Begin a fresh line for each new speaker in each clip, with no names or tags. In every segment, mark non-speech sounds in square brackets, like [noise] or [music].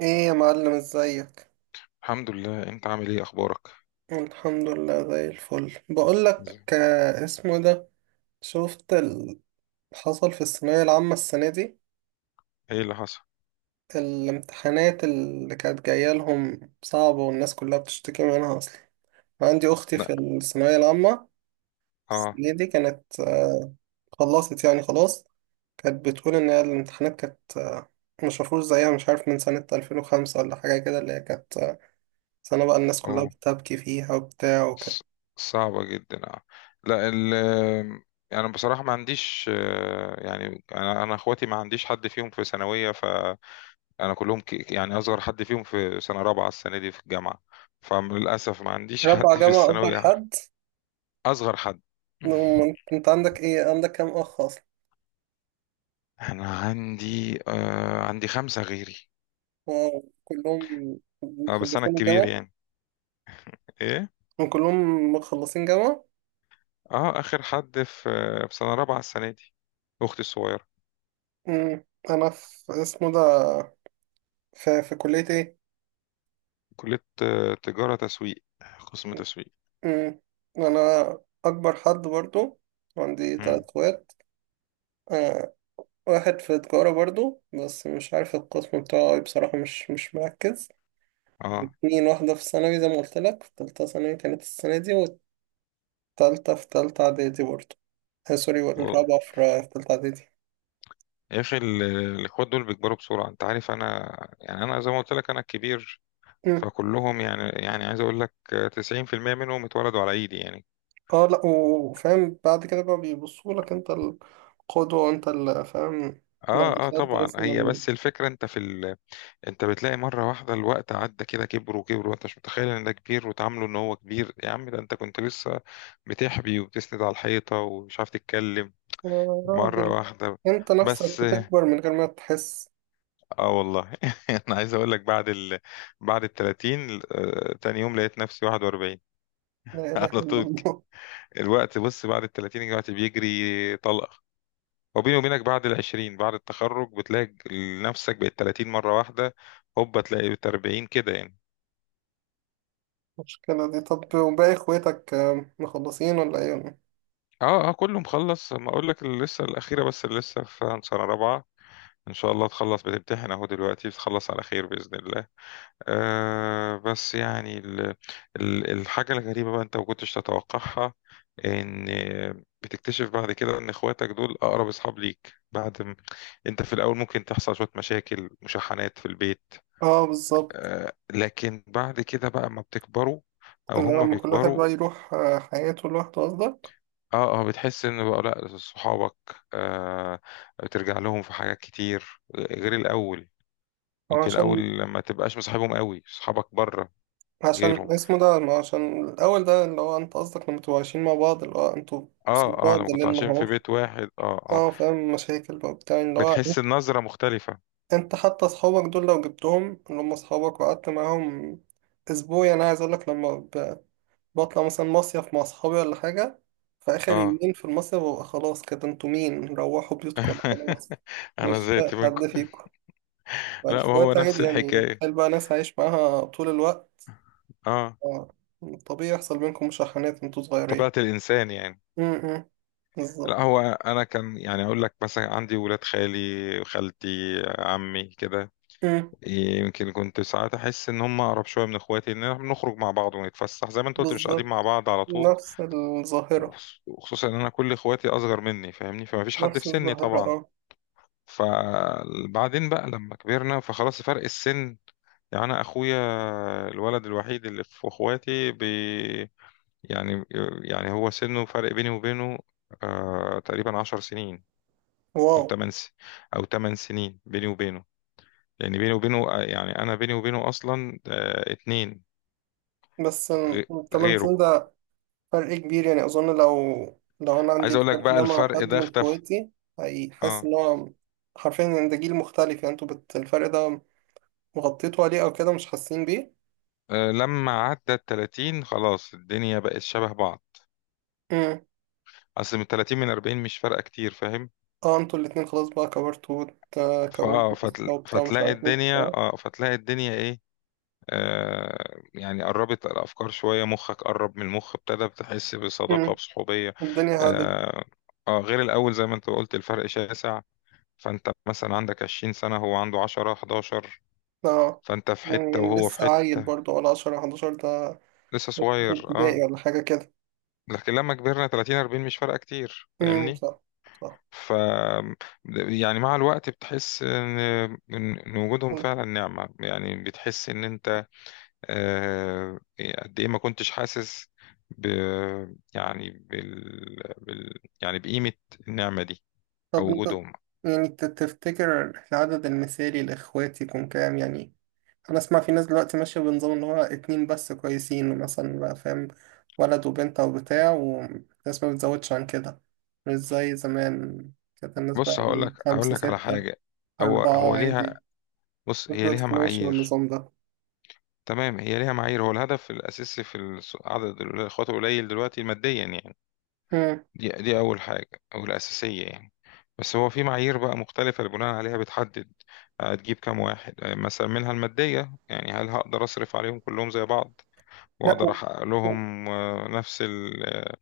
ايه يا معلم ازيك؟
الحمد لله. انت عامل ايه؟ اخبارك؟
الحمد لله زي الفل. بقولك اسمه ده، شفت اللي حصل في الثانوية العامة السنة دي؟
ايه اللي حصل؟
الامتحانات اللي كانت جاية لهم صعبة والناس كلها بتشتكي منها اصلا. عندي اختي
لا.
في الثانوية العامة
اه.
السنة دي، كانت خلصت يعني خلاص. كانت بتقول ان هي الامتحانات كانت مش مفروض زيها، مش عارف من سنة 2005 ولا حاجة كده، اللي هي كانت سنة بقى الناس كلها
اوه.
بتبكي فيها وبتاع، وكانت
ص- صعبة جدا، اه. لا، يعني بصراحة ما عنديش يعني انا اخواتي ما عنديش حد فيهم في ثانوية، فانا كلهم، يعني اصغر حد فيهم في سنة رابعة السنة دي في الجامعة. فللاسف ما عنديش [laughs]
رابعة
حد في
جامعة أكبر
الثانوية أعرف.
حد.
اصغر حد.
نعم،
[laughs]
أنت عندك إيه، عندك كام أخ أصلا؟
انا عندي، آه، عندي خمسة غيري.
واو، كلهم
اه، بس انا
مخلصين
الكبير
الجامعة؟
يعني. ايه.
كلهم مخلصين جامعة؟
اه، اخر حد في في سنه رابعه السنه دي، اختي الصغيره.
أمم، أنا في اسمه ده في كلية إيه؟
كليه، تجاره، تسويق، قسم تسويق.
أمم، أنا أكبر حد برضو، عندي تلات
امم.
أخوات. آه، واحد في تجارة برضو، بس مش عارف القسم بتاعه إيه بصراحة، مش مركز.
اه
اتنين، واحدة في ثانوي زي ما قلت لك، في تالتة ثانوي كانت السنة دي، والتالتة في تالتة إعدادي برضو. سوري،
والله.
الرابعة في تالتة إعدادي.
يا اخي، الاخوات دول بيكبروا بسرعه. انت عارف انا، يعني انا زي ما قلت لك، انا الكبير.
مم.
فكلهم، يعني عايز اقول لك، 90% منهم اتولدوا على ايدي يعني.
اه لأ، وفاهم بعد كده بقى بيبصوا لك أنت القدوة وأنت اللي فاهم. لو
اه اه
دخلت
طبعا. هي
مثلا،
بس الفكره انت في انت بتلاقي مره واحده الوقت عدى كده، كبر وكبر، وانت مش متخيل ان ده كبير، وتعامله ان هو كبير. يا عم ده انت كنت لسه بتحبي وبتسند على الحيطه ومش عارف تتكلم.
يا
مرة
راجل،
واحدة.
أنت نفسك
بس
بتكبر من غير ما تحس.
اه والله. [laughs] انا عايز اقول لك بعد بعد ال 30 تاني يوم لقيت نفسي 41.
لا
[laughs]
إله
على
إلا
طول
الله.
الوقت. بص، بعد ال 30 الوقت بيجري طلقة. وبيني وبينك بعد ال 20 بعد التخرج بتلاقي نفسك بقت 30 مرة واحدة، هوبا تلاقي بقت 40 كده يعني.
[laughs] المشكلة دي، طب وباقي إخواتك مخلصين ولا إيه؟ [laughs] ولا إيه؟
اه اه كله مخلص. ما اقول لك اللي لسه الاخيرة، بس اللي لسه في سنة رابعة. ان شاء الله تخلص، بتمتحن اهو دلوقتي، تخلص على خير بإذن الله. آه بس يعني ال الحاجة الغريبة بقى انت ما كنتش تتوقعها ان بتكتشف بعد كده ان اخواتك دول اقرب اصحاب ليك. انت في الاول ممكن تحصل شوية مشاكل، مشاحنات في البيت،
اه بالظبط.
آه. لكن بعد كده بقى ما بتكبروا او
اللي
هم
لما كل واحد
بيكبروا،
بقى يروح حياته لوحده قصدك.
اه اه، بتحس ان بقى لا صحابك، آه، بترجع لهم في حاجات كتير غير الاول. يمكن
عشان
الاول ما تبقاش مصاحبهم قوي، صحابك بره
عشان
غيرهم.
اسمه ده، ما عشان الأول ده اللي هو أنت قصدك، لما تبقوا عايشين مع بعض، اللي هو أنتوا قصاد
اه اه،
بعض
لما كنتوا
ليل
عايشين في
نهار.
بيت واحد، اه اه،
اه فاهم، مشاكل بقى بتاع اللي هو،
بتحس النظرة مختلفة.
أنت حتى أصحابك دول لو جبتهم، اللي هم أصحابك، وقعدت معاهم أسبوع، يعني أنا عايز أقولك، لما بطلع مثلا مصيف مع أصحابي ولا حاجة، في آخر
اه.
يومين في المصيف ببقى خلاص كده، أنتوا مين، روحوا بيوتكم خلاص،
[laughs]
مش
انا زيت
طايق
منكم.
حد فيكم.
لا وهو
فالإخوات
نفس
عادي، يعني
الحكاية.
تخيل بقى ناس عايش معاها طول الوقت.
اه،
آه، طبيعي يحصل بينكم مشاحنات وانتوا صغيرين.
طبيعة الانسان يعني.
امم، بالظبط.
لا هو انا كان يعني اقول لك مثلا عندي ولاد خالي، خالتي، عمي كده.
امم،
يمكن كنت ساعات احس ان هم اقرب شويه من اخواتي، ان احنا بنخرج مع بعض ونتفسح زي ما انت قلت، مش قاعدين
بالظبط.
مع بعض على طول.
نفس الظاهرة.
وخصوصا ان انا كل اخواتي اصغر مني، فاهمني، فما فيش حد
نفس
في سني
الظاهرة
طبعا.
اه.
فبعدين بقى لما كبرنا، فخلاص فرق السن. يعني انا اخويا الولد الوحيد اللي في اخواتي بي، يعني، يعني هو سنه فرق بيني وبينه، آه تقريبا عشر سنين. او
واو.
تمن س... او تمن سنين بيني وبينه. لان بيني وبينه، يعني انا بيني وبينه اصلا، اتنين
بس
غ-
الثمان
غيره.
سنين ده فرق كبير، يعني أظن لو أنا عندي
عايز اقول لك
الفرق
بقى
ده مع
الفرق
حد
ده
من
اختفى.
إخواتي، هيحس
اه،
إن هو حرفيا إن ده جيل مختلف. يعني انتوا الفرق ده مغطيتوا عليه، أو كده مش حاسين بيه.
آه، لما عدى ال 30 خلاص الدنيا بقت شبه بعض.
امم.
اصل من 30 من 40 مش فارقه كتير، فاهم؟
اه انتوا الاتنين خلاص بقى، كبرتوا وكونتوا أسرة وبتاع مش
فتلاقي
عارف ايه بتاع.
الدنيا، اه، فتلاقي الدنيا ايه، آه، يعني قربت الافكار شويه، مخك قرب من المخ، ابتدى بتحس بصداقه،
امم.
بصحوبيه.
الدنيا هادت.
آه. اه غير الاول زي ما انت قلت، الفرق شاسع. فانت مثلا عندك 20 سنه، هو عنده 10، 11،
اه،
فانت في حته
يعني
وهو في
لسه عيل
حته.
برضه ولا 10 11 ده،
لسه
في
صغير اه.
ابتدائي ولا حاجة كده.
لكن لما كبرنا 30، 40 مش فارقه كتير،
امم،
فاهمني؟
صح. صح.
ف يعني مع الوقت بتحس ان إن وجودهم فعلا نعمه، يعني بتحس ان انت، آه، إيه، قد ايه ما كنتش حاسس ب يعني بال... بال يعني بقيمة النعمة دي او
طب انت
وجودهم.
يعني تفتكر العدد المثالي لإخواتي يكون كام يعني؟ أنا أسمع في ناس دلوقتي ماشية بنظام إن هو اتنين بس كويسين مثلا بقى، فاهم، ولد وبنت أو بتاع، والناس ما بتزودش عن كده، مش زي زمان. كانت الناس بقى
بص، هقول لك
إيه،
هقول
خمسة
لك على
ستة،
حاجة. هو
أربعة
هو ليها،
عادي.
بص هي ليها
دلوقتي ماشي
معايير.
النظام ده.
تمام، هي ليها معايير. هو الهدف الأساسي في عدد الإخوات القليل دلوقتي ماديا يعني.
مم.
دي أول حاجة، أو الأساسية يعني. بس هو في معايير بقى مختلفة اللي بناء عليها بتحدد هتجيب كام واحد، مثلا منها المادية. يعني هل هقدر أصرف عليهم كلهم زي بعض،
لا،
واقدر احقق
و...
لهم نفس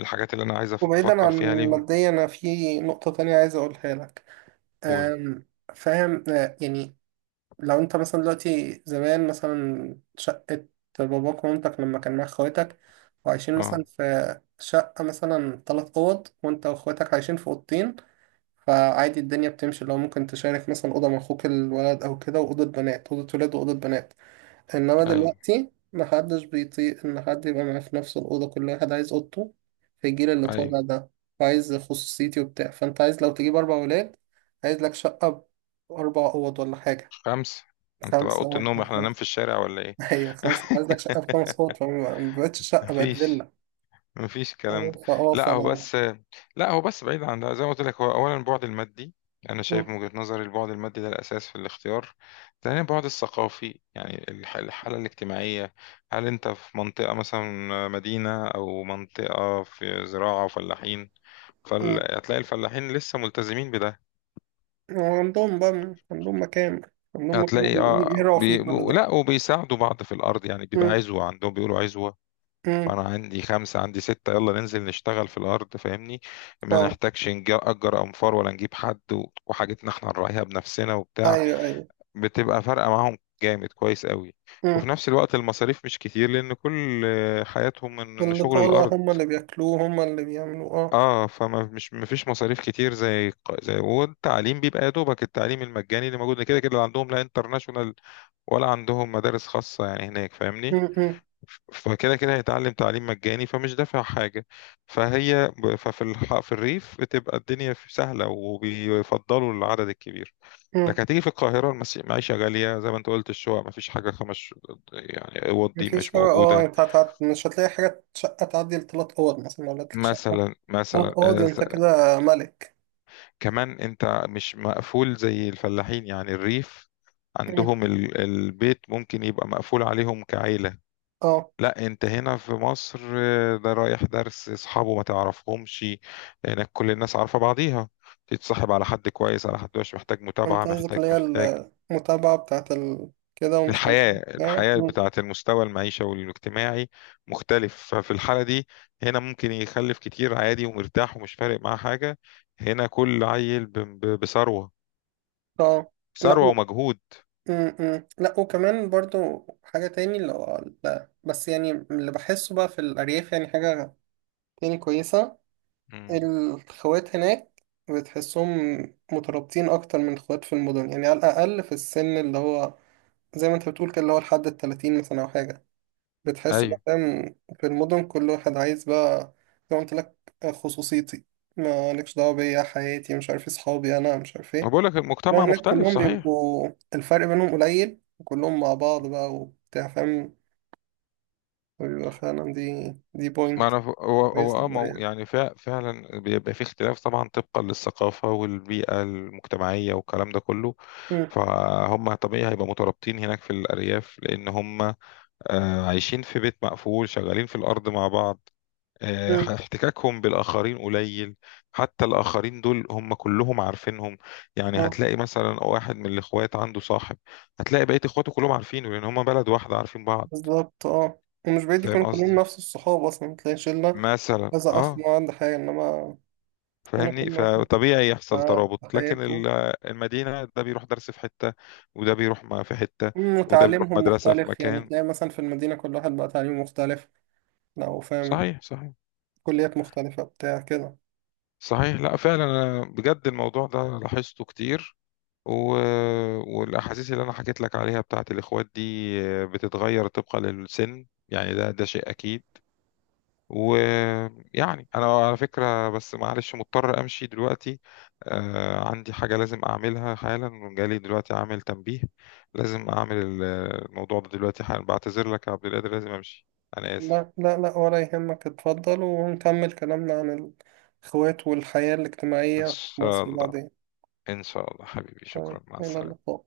الحاجات اللي انا عايز
وبعيدا
بفكر فيها
عن
ليهم.
ماديا أنا في نقطة تانية عايز أقولها لك.
قول.
أم، فاهم يعني، لو انت مثلا دلوقتي، زمان مثلا شقة باباك ومامتك لما كان معاك اخواتك، وعايشين
اه.
مثلا في شقة مثلا تلات أوض، وانت واخواتك عايشين في أوضتين، فعادي الدنيا بتمشي، لو ممكن تشارك مثلا أوضة مع أخوك الولد أو كده، وأوضة بنات، أوضة ولاد وأوضة بنات. انما
اي.
دلوقتي محدش بيطيق ان حد يبقى معاه في نفس الاوضه، كل واحد عايز اوضته، في الجيل اللي
اي.
طالع ده، وعايز خصوصيتي وبتاع. فانت عايز لو تجيب اربع ولاد، عايز لك شقه باربع اوض ولا حاجه.
خمسة؟ انت بقى
خمسه
اوضه
واحد
النوم احنا ننام
خمسه.
في الشارع ولا ايه؟
[laughs] هي خمسه،
[laughs]
عايز لك شقه بخمس اوض، فما بقتش شقه، بقت
مفيش،
فيلا.
مفيش الكلام ده.
فاه ف
لا هو بس، لا هو بس بعيد عن ده، زي ما قلت لك، هو اولا البعد المادي. انا شايف من
مم.
وجهة نظري البعد المادي ده الاساس في الاختيار. ثانيا البعد الثقافي، يعني الحاله الاجتماعيه. هل انت في منطقه مثلا مدينه، او منطقه في زراعه وفلاحين؟
مم.
فهتلاقي الفلاحين لسه ملتزمين بده.
وعندهم بقى عندهم مكان. عندهم مكان
هتلاقي اه
يقروا فيه كل ده.
لا، وبيساعدوا بعض في الارض، يعني بيبقى
مم.
عزوه عندهم، بيقولوا عزوه. فانا
مم.
عندي خمسه، عندي سته، يلا ننزل نشتغل في الارض، فاهمني؟ ما
اه
نحتاجش نأجر انفار ولا نجيب حد. وحاجتنا احنا نراعيها بنفسنا وبتاع.
ايوه ايوه.
بتبقى فارقه معاهم جامد كويس قوي. وفي
مم.
نفس الوقت المصاريف مش كتير، لان كل حياتهم من
اللي
شغل
طالع
الارض.
هم اللي بياكلوه، هم اللي بيعملوه اه.
اه، فما مش مفيش مصاريف كتير. زي زي والتعليم بيبقى يا دوبك التعليم المجاني اللي موجود كده كده، لا عندهم لا انترناشونال ولا عندهم مدارس خاصة يعني هناك،
م-
فاهمني؟
م-
فكده كده هيتعلم تعليم مجاني، فمش دافع حاجة. فهي في الريف بتبقى الدنيا سهلة، وبيفضلوا العدد الكبير.
م.
لكن هتيجي في القاهرة، المعيشة غالية زي ما انت قلت. الشقق مفيش حاجة، خمس يعني اوض دي
مفيش
مش
حاجة. اه
موجودة.
انت مش هتلاقي حاجة، شقة تعدي لتلات أوض مثلا، لو لقيتلك شقة
مثلا
تلات
مثلا
أوض
آه،
انت كده ملك.
كمان انت مش مقفول زي الفلاحين، يعني الريف
م.
عندهم البيت ممكن يبقى مقفول عليهم كعيلة.
اه
لا انت هنا في مصر، آه، ده رايح درس اصحابه ما تعرفهمش. هناك كل الناس عارفة بعضيها. تتصاحب على حد كويس، على حد مش محتاج متابعة،
انت قصدك
محتاج،
اللي هي
محتاج
المتابعة بتاعت كده، ومش عارف
الحياة،
ايه.
الحياة
م.
بتاعة المستوى المعيشة والاجتماعي مختلف. ففي الحالة دي هنا ممكن يخلف كتير عادي ومرتاح ومش فارق معاه حاجة. هنا كل عيل بثروة،
اه لا
ثروة
و-
ومجهود.
م- م. لا، وكمان برضو حاجة تاني، اللي هو لا، بس يعني اللي بحسه بقى في الأرياف، يعني حاجة تاني كويسة،
مم.
الخوات هناك بتحسهم مترابطين أكتر من الخوات في المدن، يعني على الأقل في السن اللي هو زي ما أنت بتقول كده، اللي هو لحد 30 مثلا أو حاجة، بتحس
ايوه.
بقى فاهم. في المدن كل واحد عايز بقى، زي ما قلت لك، خصوصيتي، مالكش دعوة بيا، حياتي مش عارف إيه، صحابي أنا مش عارف
ما
إيه.
بقول لك
إنما
المجتمع
هناك
مختلف،
كلهم
صحيح.
بيبقوا الفرق بينهم قليل، وكلهم مع بعض بقى وبتاع فاهم، وبيبقى فعلا دي
ما
بوينت
انا ف- هو هو
كويس
اه ما هو
للدنيا.
يعني فعلا بيبقى في اختلاف طبعا طبقا للثقافة والبيئة المجتمعية والكلام ده كله.
مم.
فهم طبيعي هيبقى مترابطين هناك في الأرياف، لأن هم عايشين في بيت مقفول، شغالين في الأرض مع بعض، احتكاكهم بالآخرين قليل. حتى الآخرين دول هم كلهم عارفينهم. يعني
مم.
هتلاقي مثلا واحد من الإخوات عنده صاحب، هتلاقي بقية إخواته كلهم عارفينه، لأن هم بلد واحدة عارفين بعض.
بالظبط اه. ومش بعيد
فاهم
يكونوا كلهم
قصدي؟
نفس الصحاب أصلا، تلاقي شلة
مثلا
كذا أخ
اه،
ما عنده حاجة. إنما هنا كل
فاهمني؟
واحد
فطبيعي يحصل
في
ترابط. لكن
حياته.
المدينة، ده بيروح درس في حتة، وده بيروح ما في حتة، وده بيروح
وتعليمهم
مدرسة في
مختلف، يعني
مكان.
تلاقي مثلا في المدينة كل واحد بقى تعليمه مختلف، لو فاهم،
صحيح، صحيح،
كليات مختلفة بتاع كده.
صحيح. لا فعلا أنا بجد الموضوع ده لاحظته كتير. و... والاحاسيس اللي انا حكيت لك عليها بتاعت الاخوات دي، آه، بتتغير طبقا للسن. يعني ده شيء اكيد. ويعني انا على فكره بس معلش مضطر امشي دلوقتي، آه عندي حاجه لازم اعملها حالا، جالي دلوقتي عامل تنبيه لازم اعمل الموضوع ده دلوقتي حالا. بعتذر لك يا عبد القادر لازم امشي، انا اسف.
لا لا لا، ولا يهمك، اتفضل ونكمل كلامنا عن الإخوات والحياة
ان
الاجتماعية في
شاء
مصر
الله.
بعدين.
ان شاء الله حبيبي،
تمام،
شكرا، مع
إلى
السلامه.
اللقاء.